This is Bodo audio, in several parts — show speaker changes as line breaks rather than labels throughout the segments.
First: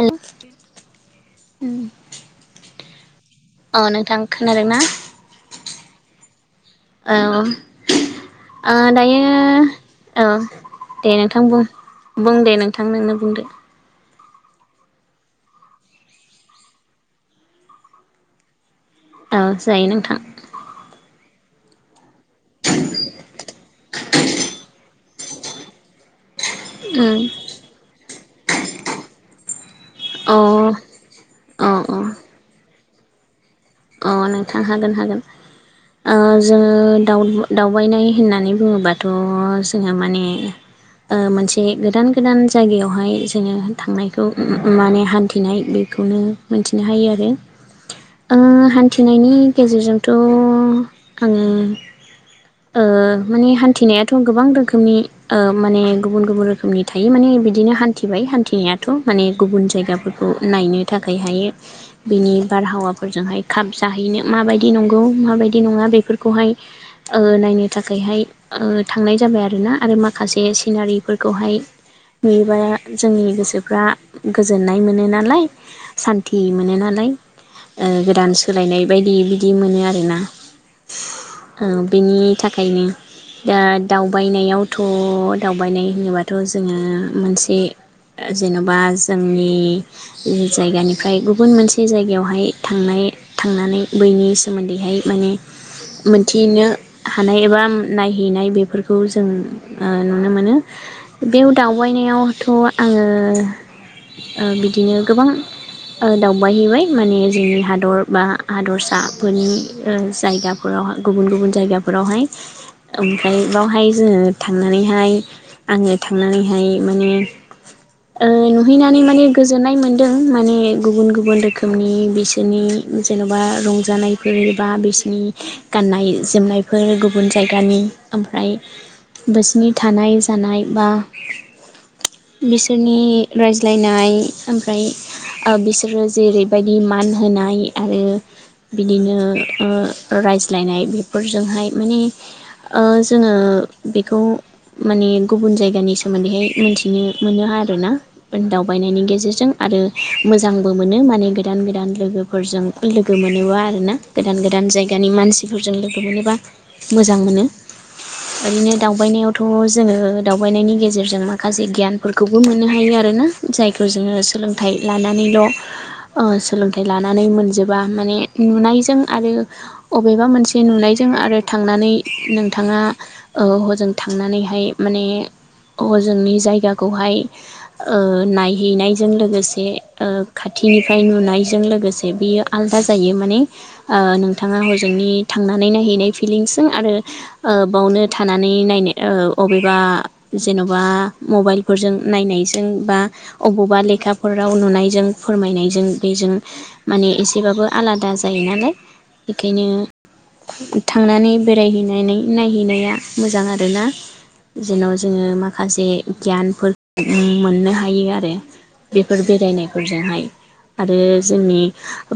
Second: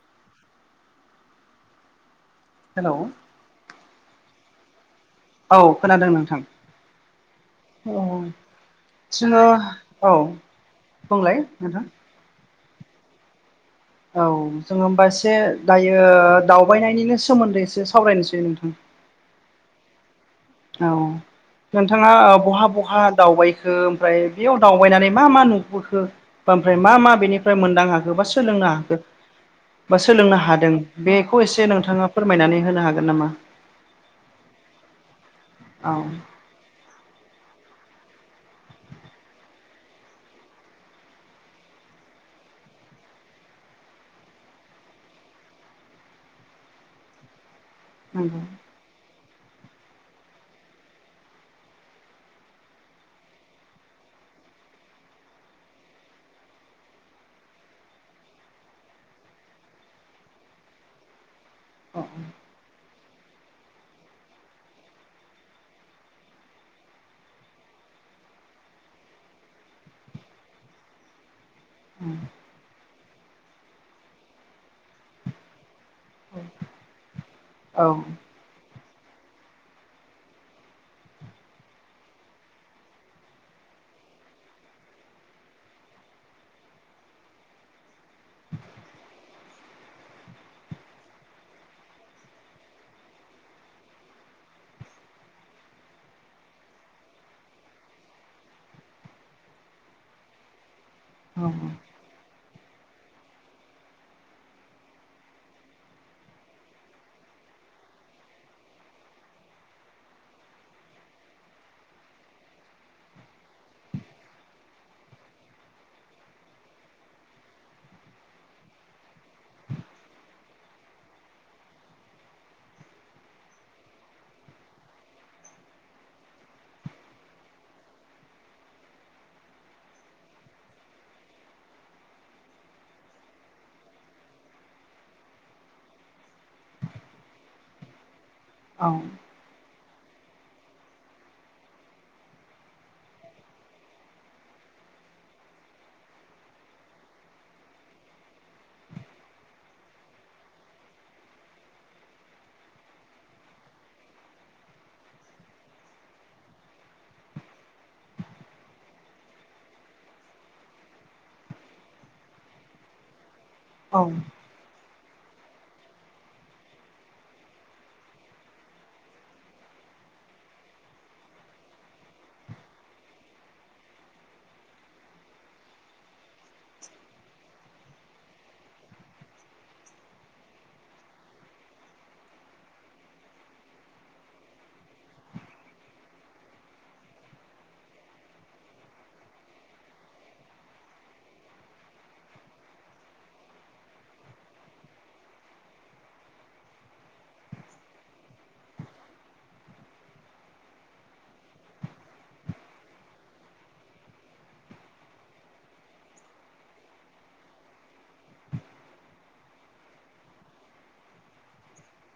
हेल
हेलौ
औ नोंथां खोनादों ना?
औ खोनादों नोंथां।
औ
औ
ओ दायो
जोङो
औ दे नोंथां बुं बुं दे नोंथां नोंनो बुंदो
औ जोङो होमबा एसे दायो दावबायनायनिनो सोमोन्दै एसे सावरायनोसै नोंथां।
औ जायो नोंथां
औ नोंथाङा बहा बहा दावबायखो ओमफ्राय बेयाव दावबायनानै मा मा नुबोखो ओमफ्राय मा मा
उम
बेनिफ्राय मोनदां हाखो बा सोलोंनो हाखो बा
अ
सोलोंनो हादों बेखौ एसे
अ
नोंथाङा फोरमायनानै होनो हागोन नामा?
अ नोंथां हागोन हागोन
औ
ओ जोङो दावबायनाय होननानै बुङोबाथ' जोङो माने ओ मोनसे गोदान गोदान जायगायावहाय जोङो थांनायखौ माने हानथिनाय बे बेखौनो मोनथिनो हायो आरो
औ
नायनि गेजेरजोंथ' आङो ओ माने हानथिनायाथ' गोबां रोखोमनि ओ माने गुबुन गुबुन रोखोमनि थायो माने बिदिनो हानथिबाय हानथिनायाथ' माने गुबुन जायगाफोरखौ नायनो थाखायहायो
औ
बिनि बारहावाफोरजोंहाय खाब जाहैनो माबायदि नंगौ माबायदि नङा बेफोरखौहाय ओ नायनो थाखायहाय ओ थांनाय जाबाय आरो ना आरो माखासे सिनारिफोरखौहाय नुयोबा जोंनि गोसोफ्रा गोजोननाय मोनो नालाय सानथि मोनो नालाय
औ
ओ गोदान सोलायनाय बायदि बिदि मोनो आरोना
[inaudible]
औ बेनि थाखायनो दा दावबायनायावथ' दावबायनाय होनोबाथ' जोङो मोनसे ओ जेन'बा जोंनि जायगानिफ्राय गुबुन मोनसे जायगायावहाय थांनाय थांनानै बैनि सोमोनदैहाय माने मोनथिनो हानाय एबा नायहैनाय बेफोरखौ जों ओ नुनो मोनो बेयाव दावबायनायावथ' आङो ओ बिदिनो गोबां दावबायहैबाय माने जोंनि हादर बा हादरसाफोरनि ओ जायगाफोरावाय गुबुन गुबुन जायगाफोरावहाय ओमफ्राय बेावहाय जोङो थांनानैहाय आङो थांनानैहाय माने ओ नुहैनानै माने गोजोननाय मोनदों माने गुबुन गुबुन रोखोमनि बिसोरनि जेन'बा रंजानायफोर बा बिसोरनि गाननाय जोमनायफोर गुबुन जायगानि ओमफ्राय बिसिनि थानाय जानाय बा बिसोरनि रायज्लायनाय ओमफ्राय आ बिसोरो जेरैबायदि मान होनाय आरो
औ
बिदिनो रायज्लायनाय बेफोरजोंहाय माने ओ जोङो बेखौ माने गुबुन जायगानि सोमोनदैहाय मिथिनो मोनो आरोना दावबायनायनि गेजेरजों आरो मोजांबो मोनो माने गोदान गोदान लोगोफोरजों लोगो मोनोबा आरो ना गोदान गोदान जायगानि मानसिफोरजों लोगो मोनोबा मोजां मोनो ओरैनो दावबायनायावथ' जोङो दावबायनायनि गेजेरजों माखासे गियानफोरखौबो मोननो हायो आरोना जायखौ
औ
जोङो सोलोंथाइ लानानैल' ओ सोलोंथाइ लानानै मोनजोब बा माने नुनायजों आरो अबेबा मोनसे नुनायजों आरो थांनानै नोंथां ना हजों थांनानैहाय माने हजोंनि जायगाखौहाय नायहैनायजों लोगोसे खाथि निफ्राय नुनायजों लोगोसे बियो आलादा जायो माने ओ नोंथाङा हजोंनि थांनानै नायहैनाय फिलिंसजों आरो ओ बावनो थानानै नायनो ओ अबेबा जेन'बा मबाइलफोरजों नायनायजों जों बा अबावबा लेखाफोराव नुनायजों फोरमायनायजों बेजों माने एसे बाबो आलादा जायो नालाय बेखायनो थांनानै बेरायहैनानै नायहैनाया मोजां आरोना जेराव जोङो माखासे गियानफोर मोननो हायो आरो बेफोर बेरायनायफोरजोंहाय आरो जोंनि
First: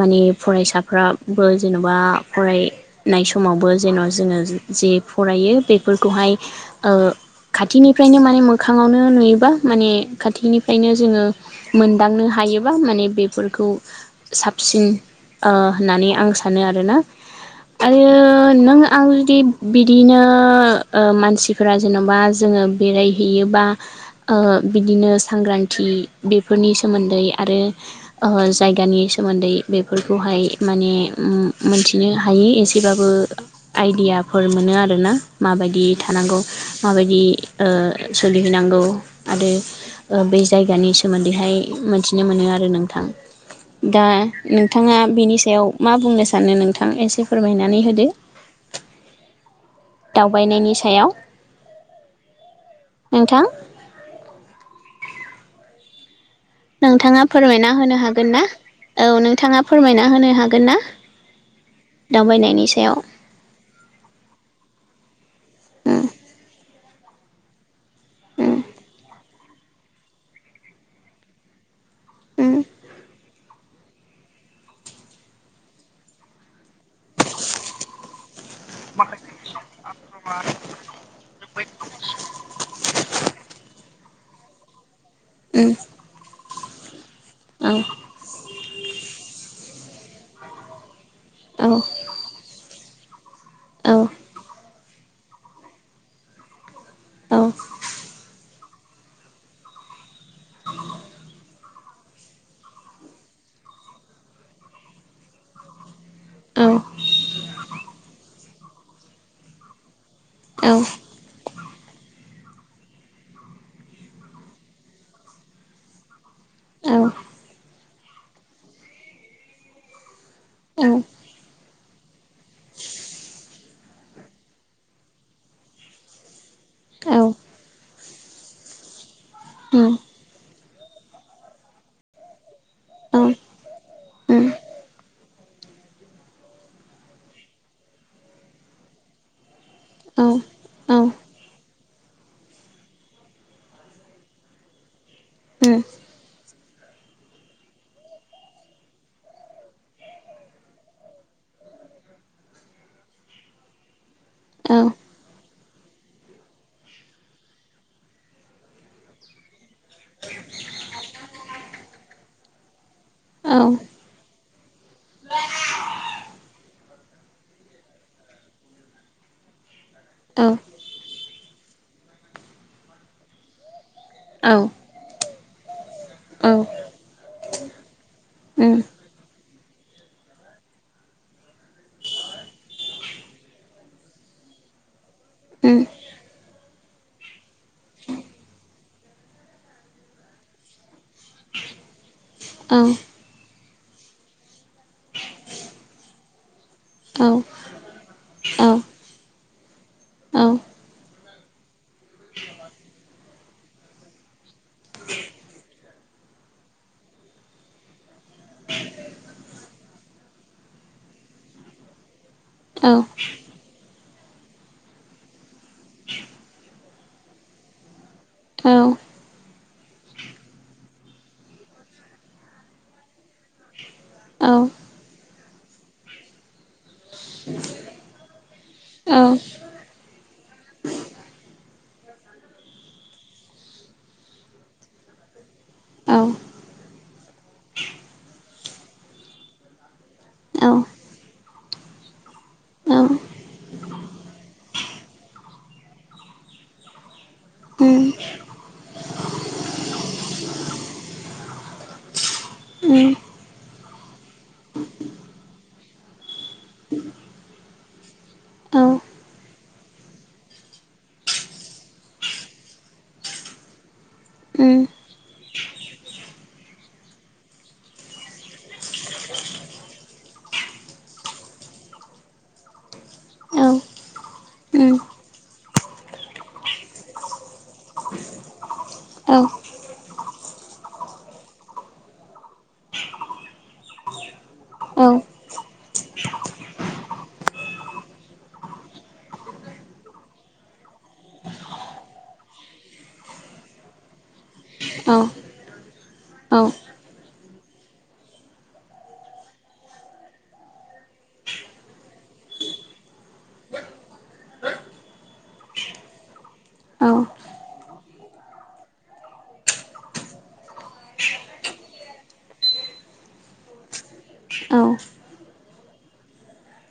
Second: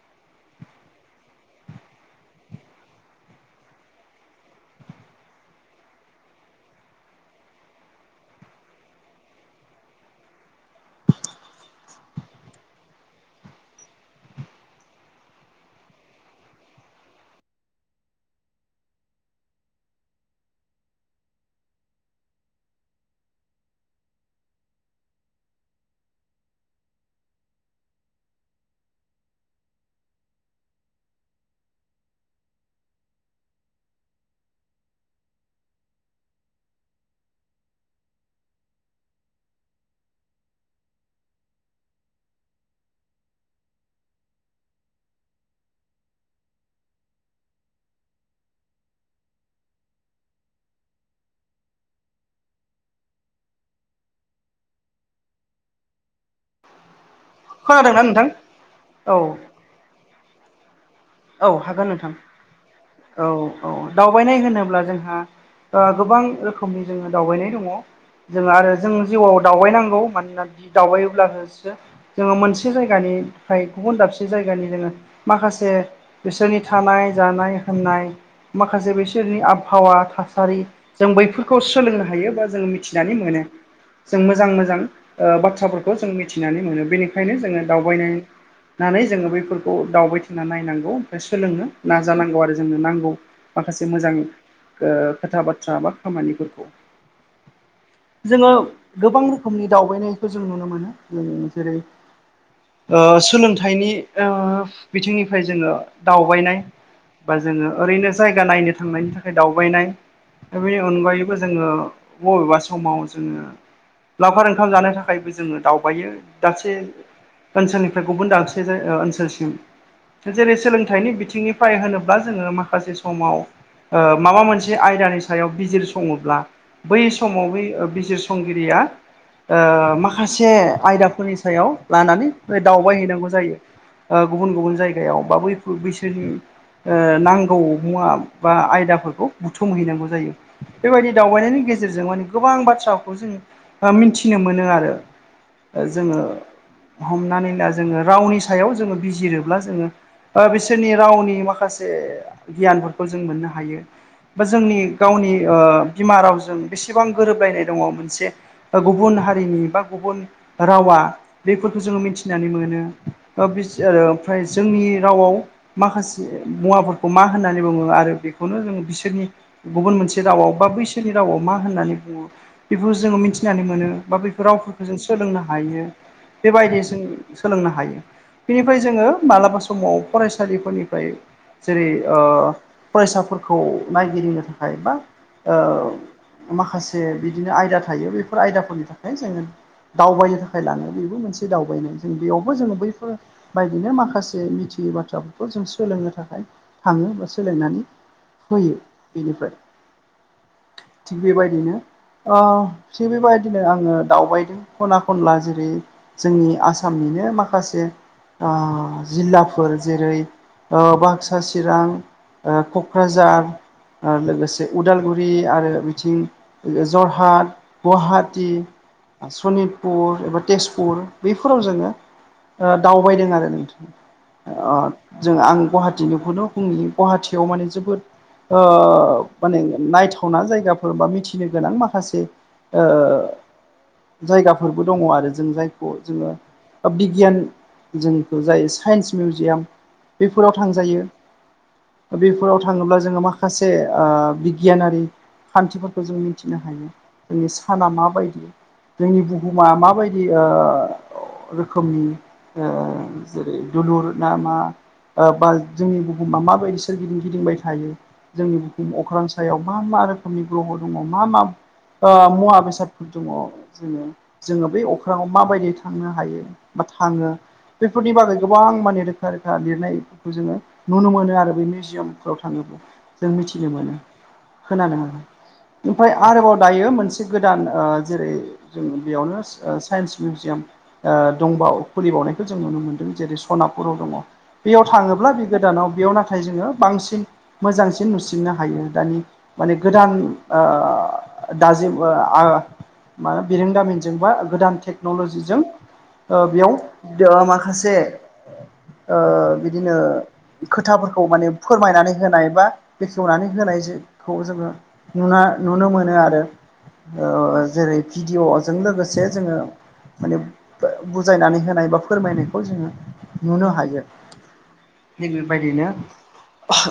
मानि फरायसाफ्राबो जेन'बा फरायनाय समावबो जेन' जोङो जे फरायो बेफोरखौहाय ओ खाथिनिफ्रायनो माने मोखाङावनो नुयोबा माने ने खाथिफ्रायनो जोङो मोनदांनो हायोबा माने बेफोरखौ थाब साबसिन ओ होननानै आं सानो आरोना आरो नों आं जुदि बिदिनो ओ मानसिफोरा जेन'बा जों जोङो बेरायहैयोबा ओ बिदिनो सांग्रांथि बेफोरनि सोमोन्दै आरो नो ओ जायगानि सोमोनदै सोमोन्दै बेफोरखौहाय माने मोनथिनो हायो एसेबाबो आइडिया ना फोर मोनो आरोना माबायदि थानांगौ माबायदि ओ सोलिहैनांगौ आरो बे जायगानि सोमोन्दैहाय मोनथिनो मोनो आरो नोंथां
[inaudible]
दा नोंथाङा बिनि सायाव मा बुंनो सानो नोंथां एसे फोरमायनानै होदो
[inaudible]
दावबायनायनि सायाव नोंथां नोंथाङा फोरमायना होनो
खोनादोंना नोंथां
हागोन ना औ नोंथाङा फोरमायना होनो हागोन ना
औ हागोन नोंथां
दावबायनायनि सायाव
औ औ दावबायनाय होनोब्ला जोंहा ओ
उम
गोबां रोखोमनि दावबायनाय दङ जोङो
उम
आरो जों जिउआव दावबायनांगौ मानोना बि दावबायोब्लासो जोङो
उम
मोनसे जायगानि फ्राय गुबुन दाबसे जायगानि जोङो माखासे बिसोरनि थानाय जानाय होननाय माखासे बिसोरनि आबहावा थासारि जों बैफोरखौ सोलोंनो हायो बा जों मिथिनानै मोनो जों मोजां मोजां ओ
उम
बाथ्राफोरखौ जों मिथिनानै मोनो बेनिखायनो जोङो
औ
दावबायनाय होननानै जोङो बेफोरखौ दावबायथिंना नायनां गौ बा
औ
सोलोङो नाजानांगौ आरो जोंनो नांगौ माखासे
औ
मोजां ओ खोथा बाथ्रा बा खामानिफोरखौ
औ
जोङो गोबां रोखोमनि दावबायनायखौ जों नुनो मोनो जों जेरै ओ सोलोंथाइनि ओ बिथिंनिफ्राय जोङो
औ
दावबायनाय बा जोङो ओरैनो जायगा नायनो थांनायनि थाखाय दावबायनाय दा बेनि अनगायैबो जोङो बबेबा समाव जोङो लावखार ओंखाम जानो थाखायबो जोङो दावबायो दाबसे
औ
ओनसोलनिफ्राय गुबुन दाबसे जायगा ओनसोलसिम जेरै सोलोंथाइनि बिथिंनिफ्राय होनोब्ला जोङो माखासे समाव ओ माबा मोनसे आयदानि सायाव बिजिर सङोब्ला बै
औ
समाव बै बिजिरसंगिरिया ओ
उम
माखासे आयदाफोरनि सायाव लानानै दावबाय
औ
हैनांगौ
उम
जायो ओ गुबुन गुबुन जायगायाव बै फु बिसोरनि ओ नांगौ मुवा बा आयदाफोरखौ संहैनांगौ
औ
जायो
औ
बेबायदि दावबायनायनि गे गेजेरजों मान गोबां बाथ्राखौ जों ओ मिथिनो मोनो आरो
उम
जोङो हमनानै ला जोङो रावनि सायाव जोङो बिजिरोब्ला जोङो बा बिसोरनि रावनि माखासे गियानफोरखौ जों मोननो हायो बा
औ
जोंनि गावनि ओ बिमा रावजों बेसेबां गोरोबलायनाय दङ मोनसे गुबुन हारिनि बा गुबुन रावा आ बेफोरखौ जो मिथिनानै मोनो ओ
औ
बिस ओ ओमफ्राय जोंनि रावआव माखासे मुवाफोरखौ मा होननानै बुङो आरो बेखौनो जों बिसोरनि गुबुन मोनसे रावाव बा बैसोनि रावाव मा होननानै बुङो बेफोखौ जोङो मिथिनानै मोनो। बा बैफोराव
उम उम
जों सोलोंनो हायो
औ
बेबायदि जों सोलोंनो हायो। बिनिफाय जोङो मालाबा समाव फरायसालि फोरनिफाय जेरै ओ फरायसाफोरखौ नायगिरिंनो थाखाय बा ओ माखासे बिदिनो आयदा थायो बैफोर आयदाफोरनि थाखाय जोङो दावबायनो थाखाय लाङो बेबो मोनसे दावबायनाय। जों बेयावबो जोङो बैफोरबायदिनो माखासे मिथियै बाथ्राफोरखौ जों सोलोंनो थाखाय थाङो बा सोलोंनानै
औ
होयो बेनिफ्राय।
औ
थिग बेबायदिनो अ थिग बेबायदिनो आङो दावबायदों खना खनला जेरै जोंनि आसामनि नो माखासे आ जिल्लाफोर जेरै ओ बाक्सा चिरां ओ
औ
क'क्राझार ओ लोगोसे उदालगुरि आरो बिथिं जरहाट गहा टि आ सनित पुर एबा तेजपुर बैफोराव जोङो ओ दावबायदों आरो नोंथां। अ जों आं गहाटिनिखौनो बुनि गहाटियाव माने जोबोद
औ
ओ माने नायथाव ना जायगाफोर बा मिथिनो गोनां माखासे ओ जायगाफोरबो दङ आरो जों जाय खौ
औ
जोङो बिगियान जोंखौ जाय साइन्स मिउजियाम बेफोराव
औ
थांजायो। बेफोराव थाङोब्ला जोङो माखासे ओ बिगियानारि खान्थिफोरखौ जों मिथिनो हायो जोंनि साना माबायदि जोंनि बुहुमा माबायदि ओ रोखोमनि ओ जेरै दलुर ना मा ओ बा जोंनि बुहुमा माबायदि सोरगिदिं गिदिंबाय थायो जोंनि बुहुम अख्रां सायाव मा मा मा रोखोमनि ग्रह' दङ मा मा ओ मुवा बेसादफोर दङ जोङो जोङो बै अख्रांवाव माबायदि थांनो हायो बा थाङो बेफोरनि बारै गोबां माने रोखा रोखा लिरनायफोरखौ जोङो नुनो मोनो आरो बे मिउजियामफोराव थाङोबा। जों मिथिनो मोनो। खोनानो मोनो ओमफ्राय आरोबाव दायो मोनसे गोदान ओ जेरै जों बेयावनो ओ साइन्स मिउजियाम दंबाव खुलिबावनायखौ जों नुनो मोन नो जेरै सनापुराव दङ बेयाव थाङोब्ला बे गोदानाव बेयाव नाथाय जोङो बांसिन मोजां सिन नुसिननो हायो दानि माने गोदान ओ दाजेम ओ आ मा बिरोंदामिनजों बा गोदान टेक्नलजिजों ओ बेयाव दो माखास जे ओ बिदिनो खोथाफोरखौ माने फोरमायनानै होनाय बा बेखेवनानै होनाजोखौ जोङो नुना नुनो मोनो आरो ओ जेरै भिडिअ'जों लोगोसे जोङो माने बुजायनानै होनाय बा फोरमायनाय खौ जोङो नुनो हायो थिग बेबायदिनो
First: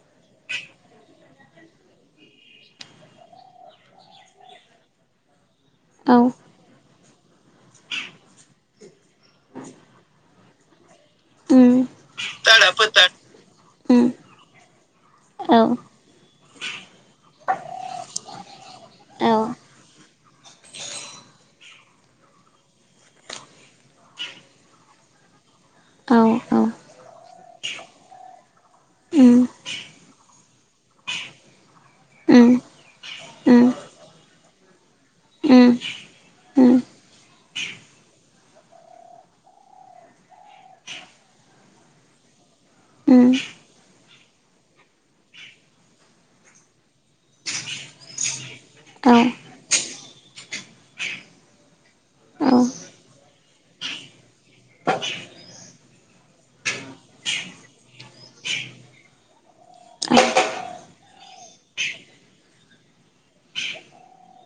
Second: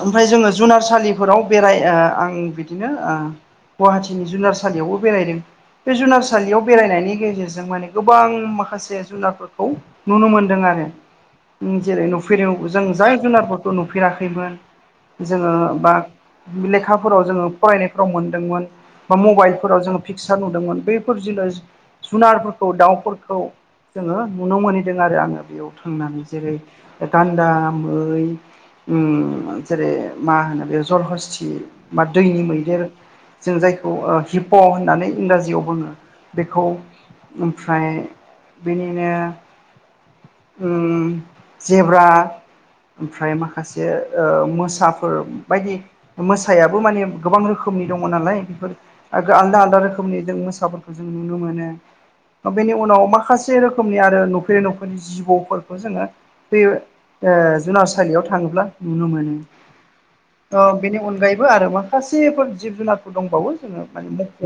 ओमफाय जोङो जुनारसालिफोराव बेराय ओ आं बिदिनो ओ गहाटिनि जुनारसालियावबो बेरायदों। बे जुनारसालियाव बेरायनायनि गेजेरजों माने गोबां माखासे जुनारफोरखौ नुनो मोन नदों आरो जेरै नुफेरै जों जाय जुनारफोरखौ
उम उम औ
नुफेराखैमोन जोङो
उम औ उम औ
बा लेखाफोराव जोङो फरायनायफोराव मोनदोंमोन बा
औ
मबाइलफोराव जोङो पिकसार नुदोंमोन बैफोर [unintelligible] जुनारफोरखौ दाउफोरखौ जोङो नुनो मोनहैदों आरो आङो बेयाव
औ
थांनानै
औ औ
जेरै
औ
गान्दा मै उम जेरै मा होनो बे जरहस्थि बा
उम
दैनि
औ
मैदेर
औ
जों
औ उम
जायखौ हिप' होननानै इंराजियाव बुङो
उम उम
बेखौ
उम
ओमफ्राय बिनिनो उम जेब्रा
उम उम
ओमफ्राय
औ
माखासे ओ मोसाफोर बायदि मोसायाबो माने गोबां रोखोमनि दङ नालाय बेफोर आरो आलदा आलदा रोखोमनि जों मोसाफोरखौ जों नुनो मोनो बेनि उनाव माखासे रोखोमनि आरो नुफेरि नुफेरि जिब फोरखौ जोङो बे जुनारसालियाव थाङोब्ला नुनो मोनो। औ बेनि अनगायैबो आरो माखासेफोर जिब जुनारफोर दंबावो जोङो माने मख'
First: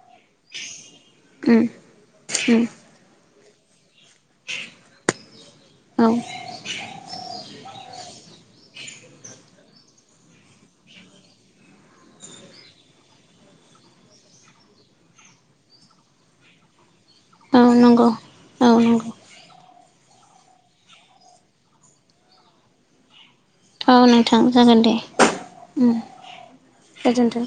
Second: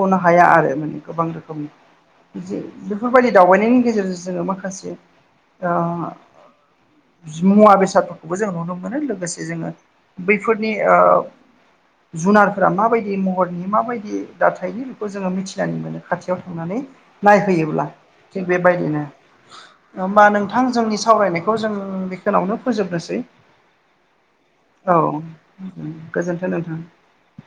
खनो हाया आरो माने गोबां
उम
रोखोमनि बिदि
उम
बेफोरबायदि दावबायनायनि गेजेरजों जोङो माखासे दा
औ
मुवा बेसादफोरखौबो जों नुनो मोनो लोगोसे जोङो बैफोरनि ओ जुनारफोरा माबायदि महरनि माबायदि दाथायनि बेखौ जोङो मिथिनानै मोनो खाथियाव थांनानै
औ
नायहैयोब्ला
नंगौ
थिग
औ
बेबायदिनो
नंगौ
होमबा नोंथां जोंनि सावरायनायखौ जों बेखिनावनो फोजोबनोसै
औ नोंथां जागोन दे
औ
उम
गोजोनथों नोंथां
गोजोन्थों